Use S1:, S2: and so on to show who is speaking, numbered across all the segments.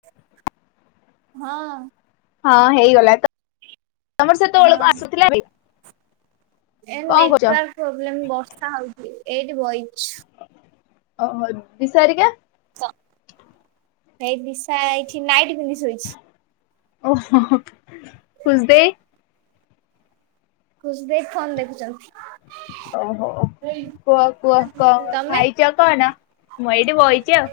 S1: ହଁ।
S2: ହଁ ହେଇଗଲା ତମର
S1: ହଁ
S2: ସେତେବେଳକୁ ଆସୁଥିଲା ବି
S1: ଏ ନେଟୱାର୍କ ପ୍ରୋବ୍ଲେମ ବର୍ଷା ହଉଛି ଏଇଠି ବଇଚୁ।
S2: ଓହୋ ଦିଶା ହରୀକା।
S1: ତ ଏଇ ନିଶା ଏଇଠି ନାଇଟି ପିନ୍ଧି ଶୋଇଛି।
S2: ଓହୋ ହୋ ଖୁସ୍ ଦେଇ।
S1: ଖୁସି ଦେଇ ଫୋନ ଦେଖୁଛନ୍ତି।
S2: ଓହୋ। କୁହ କୁହ କ
S1: ତମେ
S2: ଖାଇଛ କଣ ମୁଁ ଏଇଠି ବଇଛି ଆଉ?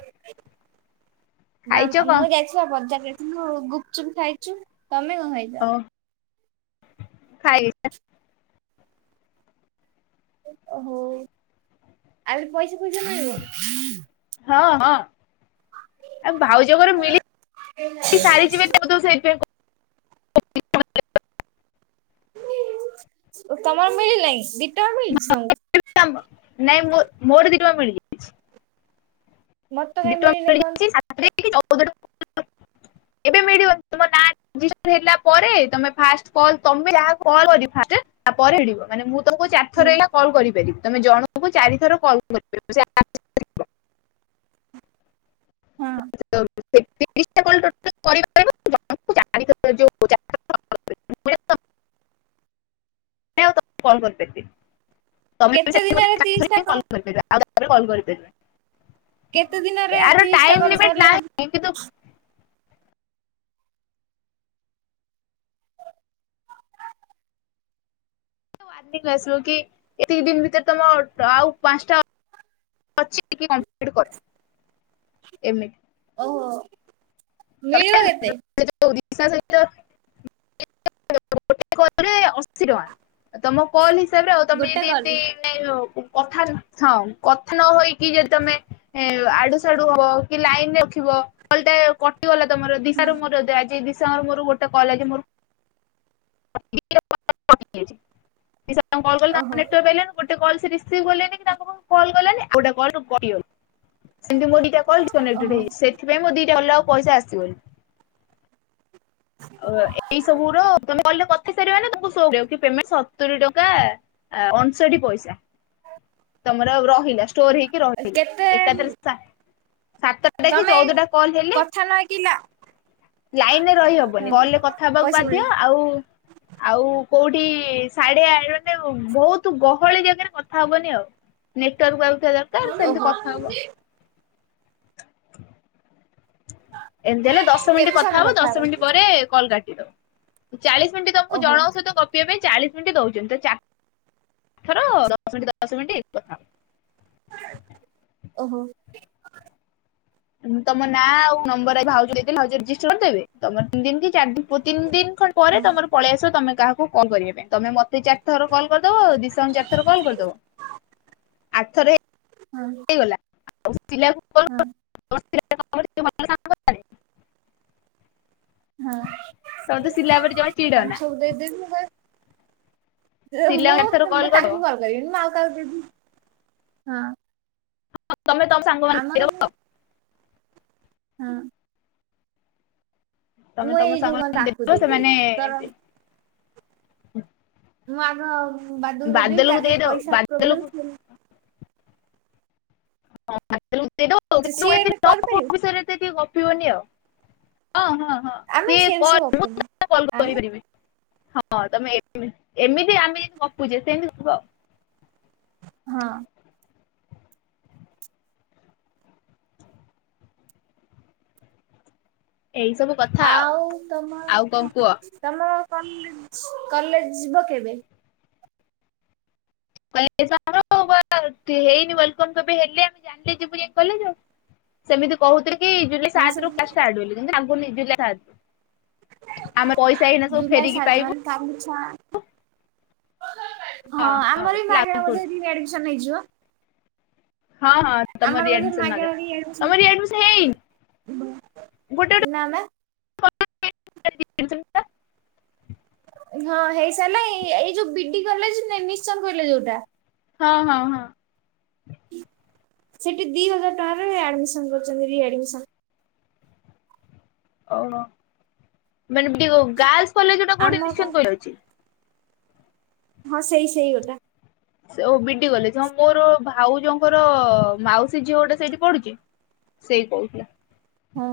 S1: ଦା
S2: ଖାଇଛ
S1: ଆ
S2: କଣ?
S1: ମୁଁ ଯାଇଥିଲି ବଜାର ଯାଇଥିଲୁ ଗୁପଚୁପ୍ ଖାଇଛୁ। ତମେ କଣ ଖାଇ
S2: ହଁ ଖାଇ
S1: ଓହୋ ଆଉ ପଇସା ଫଇସା ମିଳିବ।
S2: ହଁ ହଁ ଆଉ ଭାଉଜ ଘରୁ ମିଳି ସାରିଯିବେ ତାକୁ ତୁ ସେ
S1: ଓ ତମର ମିଳିନାହିଁ ଦି ଟଙ୍କା ମିଳିଛି ତମ
S2: ନା ମ ନାଇଁ ମୋ-ମୋର ଦି ଟଙ୍କା ମିଳିଚି
S1: ମତେ ତ
S2: ଦି
S1: କାହିଁ
S2: ଟଙ୍କା
S1: ମିଳିିନି
S2: ମିଳିଯାଇଛି
S1: ଏପର୍ଯ୍ୟନ୍ତ?
S2: ସାତରେ କି ଚଉଦ ଟଙ୍କା ଏବେ ମିଳିବନି ତମ [unintelligible] ହେଲା ପରେ ତମେ ଫାର୍ଷ୍ଟ କଲ୍ ତମେ ଯାହାକୁ କଲ କରିବା ଫାର୍ଷ୍ଟ ତାପରେ ମିଳିବ ମାନେ ମୁଁ ତମକୁ ଚାରି ଥର ଏଇନା କଲ୍ କରିପାରିବି ତମେ ଜଣଙ୍କୁ ଚାରି ଥର କଲ କରିପାରିବ ସେ ଆପ
S1: ହଁ
S2: [inaudible] ସେ ତିରିଶ ଟା କଲ ଟୋଟାଲ କରି ପାରିବ ପଡିବ ଜଣଙ୍କୁ ଚାରି ଥର ଯଉ ଚାର ଥର [inaudible] [inaudible] କଲ କରିପାରିବି। ତମେ ବି
S1: କେତେ
S2: ସେମିତି ମତେ
S1: ଦିନରେ
S2: ଚାରି
S1: ତିରିଶ
S2: ଥର ହିଁ
S1: ଟା
S2: କଲ୍ କରିପାରିବ ଆଉ ତାପରେ କଲ କରିପାରିବନି।
S1: କେତେ ଦିନରେ ତିରିଶ ଟା କଲ କରିଲେ ହ
S2: ଏମିତି ତୁ [unintelligible] ଆସିଲୁ କି ଏତିକି ଦିନ ଭିତରେ ତମ ଆଉ ପାଞ୍ଚଟା ଅଛି ଏତିକି କଂପ୍ଲିଟ୍ କ ଏମିତି
S1: ଓହୋ
S2: ତମେ
S1: ମିଳିବ କେତେ?
S2: ସେ ଯଉ ଦିସା ସହିତ। ଗୋଟେ କଲରେ ଅଶୀ ଟଙ୍କା ତମ କଲ ହିସାବରେ ଆଉ ତମେ
S1: ଗୋଟେ
S2: ଯଦି
S1: କଲ୍?
S2: ଏମିତି। ମାନେ କଥା ହଁ କଥା ନ ହୋଇକି ଯଦି ତମେ। ଏ ଆଡୁ ସାଡୁ ହବ କି ଲାଇନ ରଖିବ କଲ୍ଟେ କଟିଗଲା ତମର ଦିଶାରୁ ମୋର ଦ ଆଜି ଦିଶା ନମ୍ବରରୁ ଗୋଟେ କଲ ଆଇଚୀ ମୋର ଦିଶା ନମ୍ବରକୁ କଲ୍ କଲି ତାଙ୍କ
S1: ଓହୋ
S2: ନେଟୱାର୍କ ପାଇଲାନି ଗୋଟେ କଲ ସେ ରିସିଭ୍ କଲେନି କି ତାଙ୍କ ପାଖକୁ କଲ ଗଲାନି ଆଉ ଗୋଟେ କଲ୍ କଟିଗଲା। ସେମିତି ମୋ ଦିଟା କଲ୍ କନେକ୍ଟେଡ
S1: ଓହୋ
S2: ହେଇଯା ସେଥିପାଇଁ ମୋ ଦିଟା କଲ୍ ର ଆଉ ପଇସା ଆସିବନୀ ଓ ଏଇ ସବୁର ତମେ କଲରେ କଥା ହେଇସାରିବ ମାନେ ତମକୁ ସୋ କରିବ କି ପେମେଣ୍ଟ ସ୍ ସତୁରି ଟଙ୍କା ଆ ଅଣଷଠି ପଇସା ତମର ରହିଲା ଷ୍ଟୋର ହେଇକି ରହିଲା
S1: କେତେ
S2: ଏକାଥରେ ସା ସାତଟା କି
S1: ତମେ
S2: ଚଉଦଟା କଲ ହେଲେ
S1: କଥା ନହେଇ କି ଲା
S2: ଲାଇନରେ ରହିହବ
S1: ହଁ
S2: କଲ୍ ରେ କଥା ହବାକୁ
S1: ପଇସା
S2: ବାଧ୍ୟ
S1: ମିଳିବ
S2: ଆଉ ଆଉ କୋଉଠି ଶାଢୀଆ ମାନେ ବହୁତ ଗହଳି ଜାଗାରେ କଥା ହବନି ଆଉ ନେଟୱାର୍କ ଆଉଥିବା ଦରକାର ସେମିତି
S1: ଓହୋ।
S2: କଥା ହବ ଏମିତି ହେଲେ ଦଶ ମିନିଟ୍ କଥା ହବ ଦଶ ମିନିଟ୍ ପରେ କଲ୍ କାଟିଦବ। ଚାଳିଶ ମିନିଟ୍ ତମକୁ
S1: ଓହୋ
S2: ଜଣଙ୍କ ସହିତ କ ପିବା ପାଇଁ ଚାଳିଶ ମିନିଟ୍ ଦଉଛନ୍ତି ତ ଚା ରି ଥର ଦଶ ମିନିଟ୍ ଦସ୍ ମିନିଟ୍ କଥାହବ।
S1: ଓହୋ।
S2: ଉଁ ତମ ନାଁ ଆଉ ନମ୍ବରରେ ଭାଉଜ ଦେଇଦିଅ ଭାଉଜ ରେଜିଷ୍ଟର କରିଦେବେ ତମର ତିନ ଦିନ କି ଚାରି ଦିନ ତିନି ଦିନ ଖନଡ୍
S1: ହଁ
S2: ପରେ ତମର ପଳେଇ ଆସିବ ତମେ କାହାକୁ କଲ୍ କରିବା ପାଇଁ ତମେ ମତେ ଚାରି ଥର କଲ କରିଦବ ଆଉ ଦିସାଙ୍କୁ ଚାରିଥର କଲ୍ କରିଦବ ଆରଥର
S1: ହୁଁ।
S2: ହେଇଗଲା [unintelligible]
S1: ହଁ।
S2: [unintelligible] ଟିକେ ଭଲ ସାଙ୍ଗ ନା।
S1: ହଁ
S2: ତମେ ତ ଶିଲା ଉପରେ ଜମା ଚିଡନା
S1: ତାଙ୍କୁ ସବୁ ଦେଇଦେବି ମୁଁ କହି ମୁଁ
S2: ଶିଲାକୁ ଚାରିଥର
S1: ମୁଁ
S2: କରିଦବ
S1: ତାଙ୍କୁ କଲ କରିବିନିଁ ଆଉ କାହାକୁ ଯଦି ହଁ
S2: ତମେ ତମ ସାଙ୍ଗମାନଙ୍କୁ
S1: ଆମର
S2: କହିଦବ ଆଉ
S1: ହଁ।
S2: ତମେ
S1: ମୁଁ
S2: ତମ
S1: ଏଇ ଯୋଉ କ
S2: ସାଙ୍ଗମାନଙ୍କୁ
S1: ତାଙ୍କୁ
S2: ଦେଇଦବ
S1: ଦେଇ
S2: ସେମାନେ
S1: ଦେବି ତର ମୁଁ ଆମ ବାଦୁକୁ ଦେଇଦେବି
S2: ବାଦଲକୁ
S1: ତାର ଟିକେ
S2: ଦେଇଦବ
S1: ପଇସା ପ୍ରୋବ୍ଲେମ୍
S2: ବାଦଲକୁ
S1: ସିଏ
S2: [unintelligible] ଏତେ ଲଭ୍ ଫଭ୍
S1: ସିଏ ଏଇନେ କରିପାରିବ?
S2: ବିଷୟରେ ଏତେ ଟିକେ ଗପିବନି ଆଉ। ହଁ ହଁ ହଁ
S1: ଆମେ
S2: ସିଏ
S1: ସେ ବିଷୟରେ
S2: କଲ୍
S1: ଗପିନୁ
S2: [unintelligible] କଲ୍
S1: ଆମେ
S2: କରିପାରିବେ। ହଁ ତମେ ଏମିତି ଆମେ ଯେମିତି ଗପୁଛେ ସେମିତି ଗପ ଆଉ।
S1: ହଁ।
S2: ଏଇସବୁ
S1: ଆଉ ତମ ତମର କଲେ କଲେଜ ଯିବ କେବେ?
S2: କହିଲେ ସ ହେଇନି ୱଲକମ କେବେ ହେଲେ ଆମେ ଜାଣିଲେ ଯିବୁ ଯାଇ କଲେଜ ଆଉ ସେମିତି କହୁଥିଲେ କି ଜୁଲାଇ
S1: ହଁ ସେ
S2: ସାତରୁ କ୍ଲାସ ଷ୍ଟାର୍ଟ ବୋଲି କିନ୍ତୁ ଲାଗୁନି ଜୁଲାଇ ସା
S1: ଜୁଲାଇ
S2: ଫେରିକି
S1: ସାତ
S2: ପାଇବୁ।
S1: ମାନେ କାଲି ଛ ହଁ ଆମର ବି ମାଗେଣା ବୋଧେ ରିଆଡମିସନ ହେଇଯିବ?
S2: ହଁ ହଁ ତମ
S1: ଆମର ବୋଧେ
S2: ରିଆଡମିସନ
S1: ମଗେନା
S2: ନଗା ତମ
S1: ରିଆଡମିସନ
S2: ହେଇନି ଗୋଟେ
S1: ନା ନା
S2: ଗୋଟେ
S1: ହଁ ହେଇସାରିଲା ଏଇ ଏଇ ଯୋଉ ବିଡି କଲେଜ ନିଶ୍ଚୟ କହିଲେ ଯୋଉଟା
S2: ହଁ ହଁ ହଁ।
S1: ସେଠି ଦି ହଜାର ଟଙ୍କାରେ ଆଡମିସନ କରୁଛନ୍ତି ରିଆଡମିସନ
S2: ଓହ ମାନେ ଦି ଗାର୍ଲସ କଲେଜ ଟା କୋଉଠି
S1: ଆମର କଣ
S2: ନିଶ୍ଚୟକୋଇଲି ରେ ଅଛି?
S1: ହଁ ସେଇ ସେଇ ଗୋଟା
S2: ସେ ଓ ବିଡି କଲେଜ ହଁ ମୋର ଭାଉଜଙ୍କର ମାଉସୀ ଝିଅ ଗୋଟେ ସେଇଠି ପଢୁଛି ସେଇ କହୁଥିଲା।
S1: ହଁ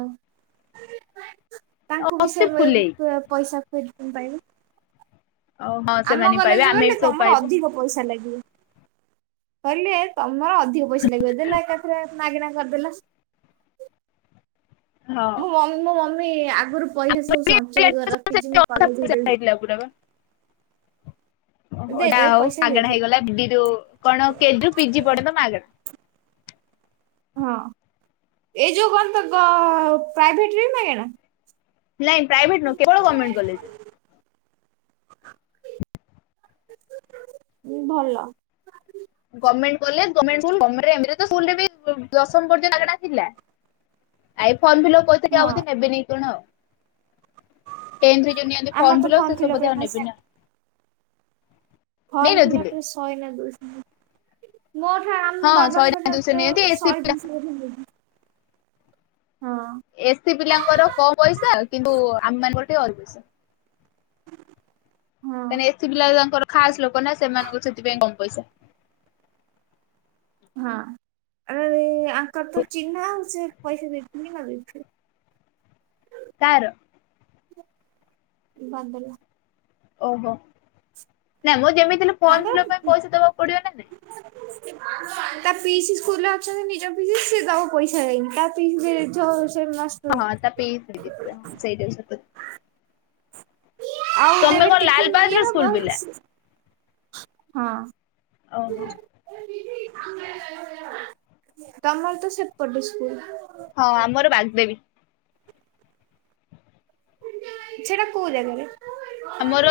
S1: ତାଙ୍କୁ ବି ସେ
S2: ଅତି
S1: ଏ
S2: ଫୁଲେଇ
S1: ପ ପଇସା [unintelligible] ପାଇବୁ
S2: ହଁ
S1: ଆମ
S2: ସେମାନେ ପାଇବେ
S1: କଲେଜରେ
S2: ଆମେ
S1: ଗଲେ
S2: ବି ସବୁ
S1: ତମର
S2: ପାଇବୁ
S1: ଅଧିକ ପଇସା ଲାଗିବ। କହିଲେ ତମର ଅଧିକ ପଇସା ଲାଗିବ ଦେଲା ଏକାଥରେ ମାଗିଣା କରିଦେଲା।
S2: ହଁ।
S1: ମୋ ମମି ଆଗରୁ ପଇସା ସବୁ ସଞ୍ଚୟ କରି ରଖିଛି ମୁଁ କଲେଜ ଦେବି।
S2: ହେଇଥିଲା ପୁରା ପା। ଓହୋ ଯାହା
S1: ଦେଇଦେବେ
S2: ହଉ
S1: ପଇସା
S2: ମାଗଣା
S1: ଦେଇଦେବେ
S2: ହେଇଗଲା [unintelligible] କଣ ଏଲ କେଜିରୁ ପିଜି ପର୍ଯ୍ୟନ୍ତ ମାଗଣା। [inaudible]
S1: ହଁ ଏଇ ଯୋଉ କଣ ତ ପ୍ରାଇଭେଟରେ ମାଗେଣା?
S2: ନାଇଁ ପ୍ରାଇଭେଟ ନୁହଁ କେବଳ ଗଭର୍ଣ୍ମେଣ୍ଟ କଲେଜ।
S1: ହୁଁ ଭଲ।
S2: Government college government school government ସ୍କୁଲରେ ବି ଦଶମ ପର୍ଯ୍ୟନ୍ତ ମାଗେଣା ଥିଲା। ଆ ଫର୍ମ ଫିଲପ୍ କରିି
S1: ହଁ
S2: ଆଉ ନେବେନି କଣ ଆଉ? କେନ୍ଦ୍ରରେ ଯୋଉ ନିଅନ୍ତି
S1: ଆମର
S2: ଫର୍ମ
S1: ତ
S2: ଫିଲପ୍ ସେ ସବୁ
S1: ଫିଲପରେ
S2: ବୋଧେ
S1: ପଇସା
S2: ନେବେନି ନା କଣ?
S1: ଫର୍ମ ଫିଲ୍
S2: ନଥିଲେ।
S1: ପରେ ଶହେ ନାଗୁରୁ ମୋ ଠାରୁ ଆମ
S2: ହଁ ଶହେ
S1: ବାବାଙ୍କ
S2: ଟଙ୍କା
S1: ଠାରୁ
S2: ଦୁଇଶହ ନିଅନ୍ତି
S1: ତ
S2: ଏସି
S1: ଶହେ
S2: ପିଲା
S1: ଜିନିଷ
S2: ଏସି ପିଲାଙ୍କର କମ ପଇସା କିନ୍ତୁ ଆମ ମାନଙ୍କର ଟିକେ ଅଧିକ ପଇସା।
S1: ହଁ
S2: ତାହେଲେ ଏସି ପିଲା ତାଙ୍କର ଖାସ ଲୋକ ନା ସେମାନଙ୍କୁ ସେଥିପାଇଁ କମ ପଇସା?
S1: ହଁ ଆରେ ଆଙ୍କର ତ ଚିହ୍ନାଉ ସେ ପଇସା ଦେଇଥିବେ କି ନ ଦେଇ ଥିବେ?
S2: ତାର।
S1: ବାନ୍ଦଲା।
S2: ଓହୋ ନାଇଁ ମୁଁ ଯେମିତି ଫର୍ମ
S1: ତାଙ୍କ
S2: ଫିଲପ୍ ପାଇଁ ପଇସା ଦବାକୁ ପଡିବ ନା ନାଇଁ?
S1: ତା ପିଇସି ସ୍କୁଲ ରେ ଅଛନ୍ତି ନିଜ ପିଇସି ସେ ଦବ ପଇସା ଦେଇନି ତା [unintelligible]
S2: ହଁ ତା ପିଇସି ଦେଇଥିଲେ ସେଇଟା।
S1: ଆଉ
S2: ତମେ
S1: ଦେବେ
S2: କଣ
S1: ଟିଫନ୍
S2: ଲାଲବାହାଦୁର
S1: ଏ
S2: ସ୍କୁଲ
S1: ହବ
S2: ପିଲା
S1: ହଁ।
S2: ଓହୋ।
S1: ତମର ତ ସେପଟେ ସ୍କୁଲ।
S2: ହଁ ଆମର ବାଗ୍ଦେବୀ।
S1: ସେଟା କୋଉ ଜାଗାରେ?
S2: ଆମର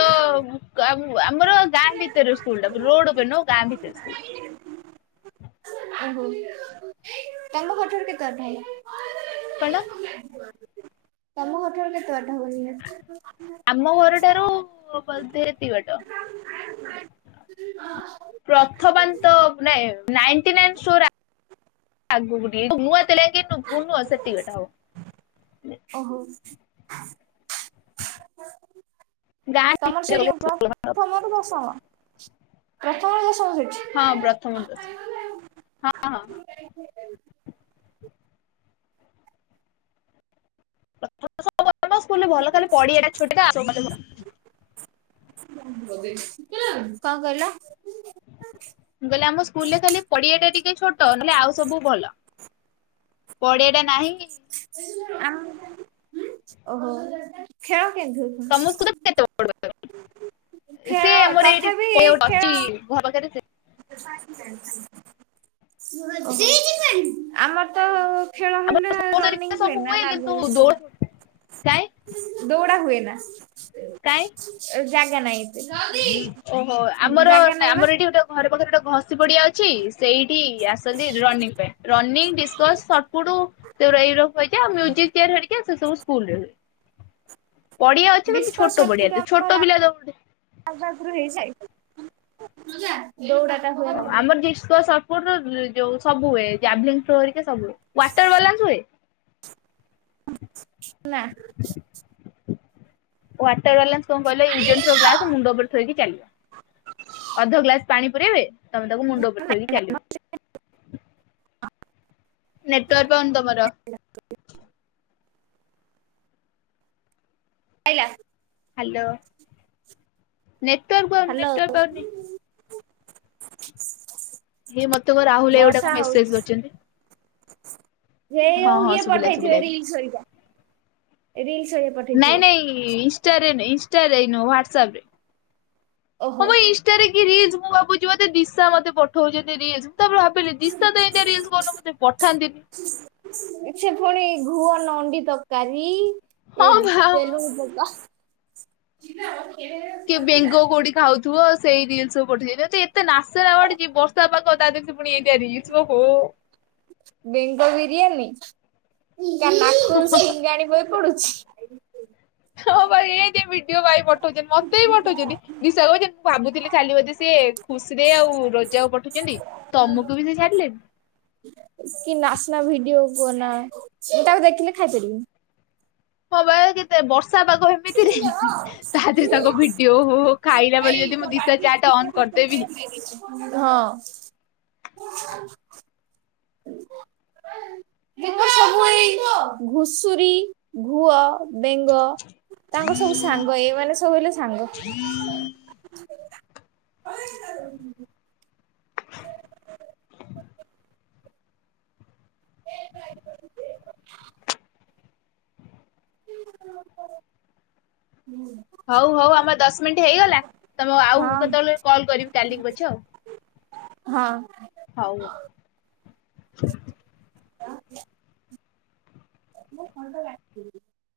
S2: ଆମର ଗାଁ ଭିତରେ ସ୍କୁଲ ଟା ରୋଡ ଉପରେ ନୁହଁ ଗାଁ ଭିତରେ ସ୍କୁଲ। [inaudible]
S1: ଓହୋ ତାଙ୍କ ଘର ଠାରୁ କେତେ ବାଟ ହବ?
S2: କଣ?
S1: ତମ ଘର ଠାରୁ କେତେବାଟ ହବ?
S2: ଆମ ଘରଠାରୁ ସେତିକି ବାଟ
S1: ଓହୋ
S2: ପ୍ରଥବାନ୍ତ ତ ନାଇଁ। ନାଇନଟି ନାଇନ ଷ୍ଟୋର ଆଗକୁ ହବ [unintelligible] ସେତିକି ବାଟ ହବ।
S1: ଓହୋ।
S2: ଗାଁ
S1: ତମର
S2: ଭିତରେ
S1: ସେଠି
S2: ଗଲେ
S1: ପ୍ରଥମରୁ ଦଶମ ପ୍ରଥମରୁ ଦଶମ ସେଇଠି?
S2: ହଁ ପ୍ରଥମ ରୁ ଦଶମ ହଁ ହଁ। ହଁ ସ୍କୁଲରେ ଭଲ ଖାଲି [unintelligible]
S1: କଣ କହିଲ?
S2: ମୁଁ କହିଲି ଆମ ସ୍କୁଲ ରେ ଖାଲି ପଡିଆ ଟା ଟିକେ ଛୋଟ ନହେଲେ ଆଉ ସବୁ ଭଲ। ପଡିଆଟା ନାହିଁ କି?
S1: ଆ ଓହୋ ଖେଳ କେମିତି
S2: ତମ ସ୍କୁଲ
S1: ହୋଉଛି?
S2: କେତେ ବଡ ସେ
S1: ଖେଳ
S2: ଆମର ଏଇଠି
S1: ତଥାପି
S2: ପଡିଆ ଗୋଟେ
S1: ଖେଳ
S2: [unintelligible]
S1: ଆମର ତ ଖେଳ
S2: ଆମର
S1: ହେଲେ
S2: ସ୍ପୋର୍ଟସ
S1: ରନିଂ
S2: ହେରିକା ସବୁ
S1: ହୁଏନା
S2: ହୁଏ କିନ୍ତୁ
S1: ଲାଗୁନି।
S2: ଦୌଡ କାଇଁ
S1: ଦୌଡ଼ା ହୁଏ ନା
S2: କାଇଁ
S1: ଜାଗା ନାହିଁ। ଏତେ।
S2: ଓହୋ ଆମର
S1: ଜାଗା ନାଇଁ ବା
S2: ଆମର ଏଠି ଗୋଟେ ଘରେ ପାଖରେ ଗୋଟେ ଘଷି ପଡିଆ ଅଛି। ସେଇଠି ଆସନ୍ତି ରନିଙ୍ଗ ପାଇଁ ରନିଂ, ଡିସକ୍ସ, ସଟଫୁଟ। ଶେଗୁରା ଇଉରପ୍ ହୋଚା ମ୍ୟୁଜିକ ଚିଆରାହେରିକା ସେ ସବୁ ସ୍କୁଲରେ ହୁଏ। ପଡିଆ ଅଛି କିନ୍ତୁ
S1: ଡିସ୍କସ୍
S2: ଛୋଟ ପଡିଆଟେ ଛୋଟ ପିଲା ଦଉଡେ
S1: ତାଙ୍କ ଆଗରୁ ହେଇସାଇଲାଣି। ଦୌଡ଼ା ଖୁଁ।
S2: ଓ ଆମର ଡିସ୍କସ ଯଉ ସବୁ ହୁଏ ଯାବଳୀନ୍ସ ଥ୍ରୋ ହେକା ସବୁହୁଏ ୱାଟର ବାଲାନ୍ସ ହୁଏ।
S1: ନା।
S2: ୱାଟର ବାଲାନ୍ସ କଣ କହିଲ ୟୁଜ ଆଣ୍ଡ ଥ୍ରୋ ଗ୍ଲାସ ମୁଣ୍ଡ ଉପରେ ଥାଇକି ଚାଲିବ ଅଧ ଗ୍ଲାସ ପାଣି ପୁରେଇବେ ତମେ ତାକୁ ମୁଣ୍ଡ ଉପରେ ଥୋଇକି
S1: ଆଇଲା
S2: ଚାଲିବ। ନେଟୱାର୍କ ପାଉନି ତମର?
S1: ଆ ଆଇଲା।
S2: ହାଲୋ ନେଟୱର୍କ ପାଉନି
S1: ହାଲୋ
S2: ନେଟୱର୍କ ପାଉନି। ହେ ମତେ କଣ ରାହୁଲ ଏଇଗୋଟେ ମେସେଯେ କରିଛନ୍ତି।
S1: ହେ
S2: ହଁ
S1: ଯଉ
S2: ହଁ
S1: ଇଏ
S2: ଶୁଭିଲା ଶୁଭିଲା
S1: ପଠେଇଥିବେ
S2: ଏବେ।
S1: ରିଲ୍ସ ହେରିକା ରିଲ୍ସ ହେରିକା।
S2: ନାଇଁ ନାଇଁ ଇନଷ୍ଟାରେ ଇନଷ୍ଟାରେ ହ୍ଵାଟସପ ରେ।
S1: ଓହୋ।
S2: ଟା ରେ କି ରିଲ୍ସ ମୁଁ ଭାବୁଛି ମତେ ଦିଶା ମତେ ପଠଉଛନ୍ତି ରିଲ୍ସ। ସେତ ବେଳେ ଭାବିଲି ଦିଶା ତ ଏମିତି ରିଲ୍ସ କଉଦିନ ଏମିତି ମୋତେ ପଠାନ୍ତିନି।
S1: ସେ ପୁଣି ଘୁଅ ନଣ୍ଡି ତରକାରୀ
S2: ହଁ
S1: ଏଇ
S2: ବା ହଁ ବା।
S1: ତେଲୁଗୁଣି ପୋକ ଛିଲୋ।
S2: କିଏ ବେଙ୍ଗୋ କୋଉଠି ଖାଉଥିବ ସେଇ ରିଲ୍ସ ସବୁ ପଠଉଛନ୍ତି ଏତେ ନାଶନା ମାଡୁଚି ଏ ବର୍ଷା ପାାଗ ତା ପି ପୁଣି ଏତିଆ ରିଲ୍ସ ଓହ।
S1: ବେଙ୍ଗ ବିରିୟାନୀ ତା ନାକ ରୁ ସିଙ୍ଗାଣି ବହି ପଡୁଛି।
S2: ହଁ ଭାଇ ଏ ଯେ ବିଡିଓ ଭାଇ ପଠଉଛନ୍ତି ମତେ ବି ପଠଉଛନ୍ତି ବିଶା କହୁଛନ୍ତି। ମୁଁ ଭାବୁଥିଲି ଖାଲି ବୋଧେ ସିଏ ଖୁସିରେ ଆଉ ରଜାକୁ ପଠଉଛନ୍ତି ତମକୁ ବି ସେ ସାରିଲେନି।
S1: କି ନାଚନା ଭିଡିଓ କୁହନା ମୁଁ ତାକୁ ଦେଖିଲେ ଖାଇପାରିବିନି।
S2: ହଁ ବା କେତେ ବର୍ଷା ପାଗ। ମିତିରେ ତାଭିତରେ ତାଙ୍କ
S1: ତାଙ୍କର
S2: ଭିଡିଓ ହୋଉ ହୋଉ ଖାଇଲା ବଳେ ଯଦି ମୁଁ ଦିଟା ଚାରିଟା ଅନ୍ କରିଦେବି
S1: ହଁ। ଘୁଷୁରୀ ଘୁଅ। ବେଙ୍ଗ ତାଙ୍କର ସବୁ ସାଙ୍ଗ ଏଇ ମାନେ ସବୁ ହେଲେ ସାଙ୍ଗ। ହୁଁ।
S2: ହଉ ହଉ ଆମର ଦଶ ମିନିଟ୍ ହେଇଗଲା ତମକୁ ଆଉ କେତେବେଳେ କଲ୍ କରିବି କାଲି ପଛେ ଆଉ।
S1: ହଁ।
S2: ହଉ।
S1: ହଁ। ଗାଁ କୁ। ମୁଁ ଖଞ୍ଜ ଯାଣିଛି।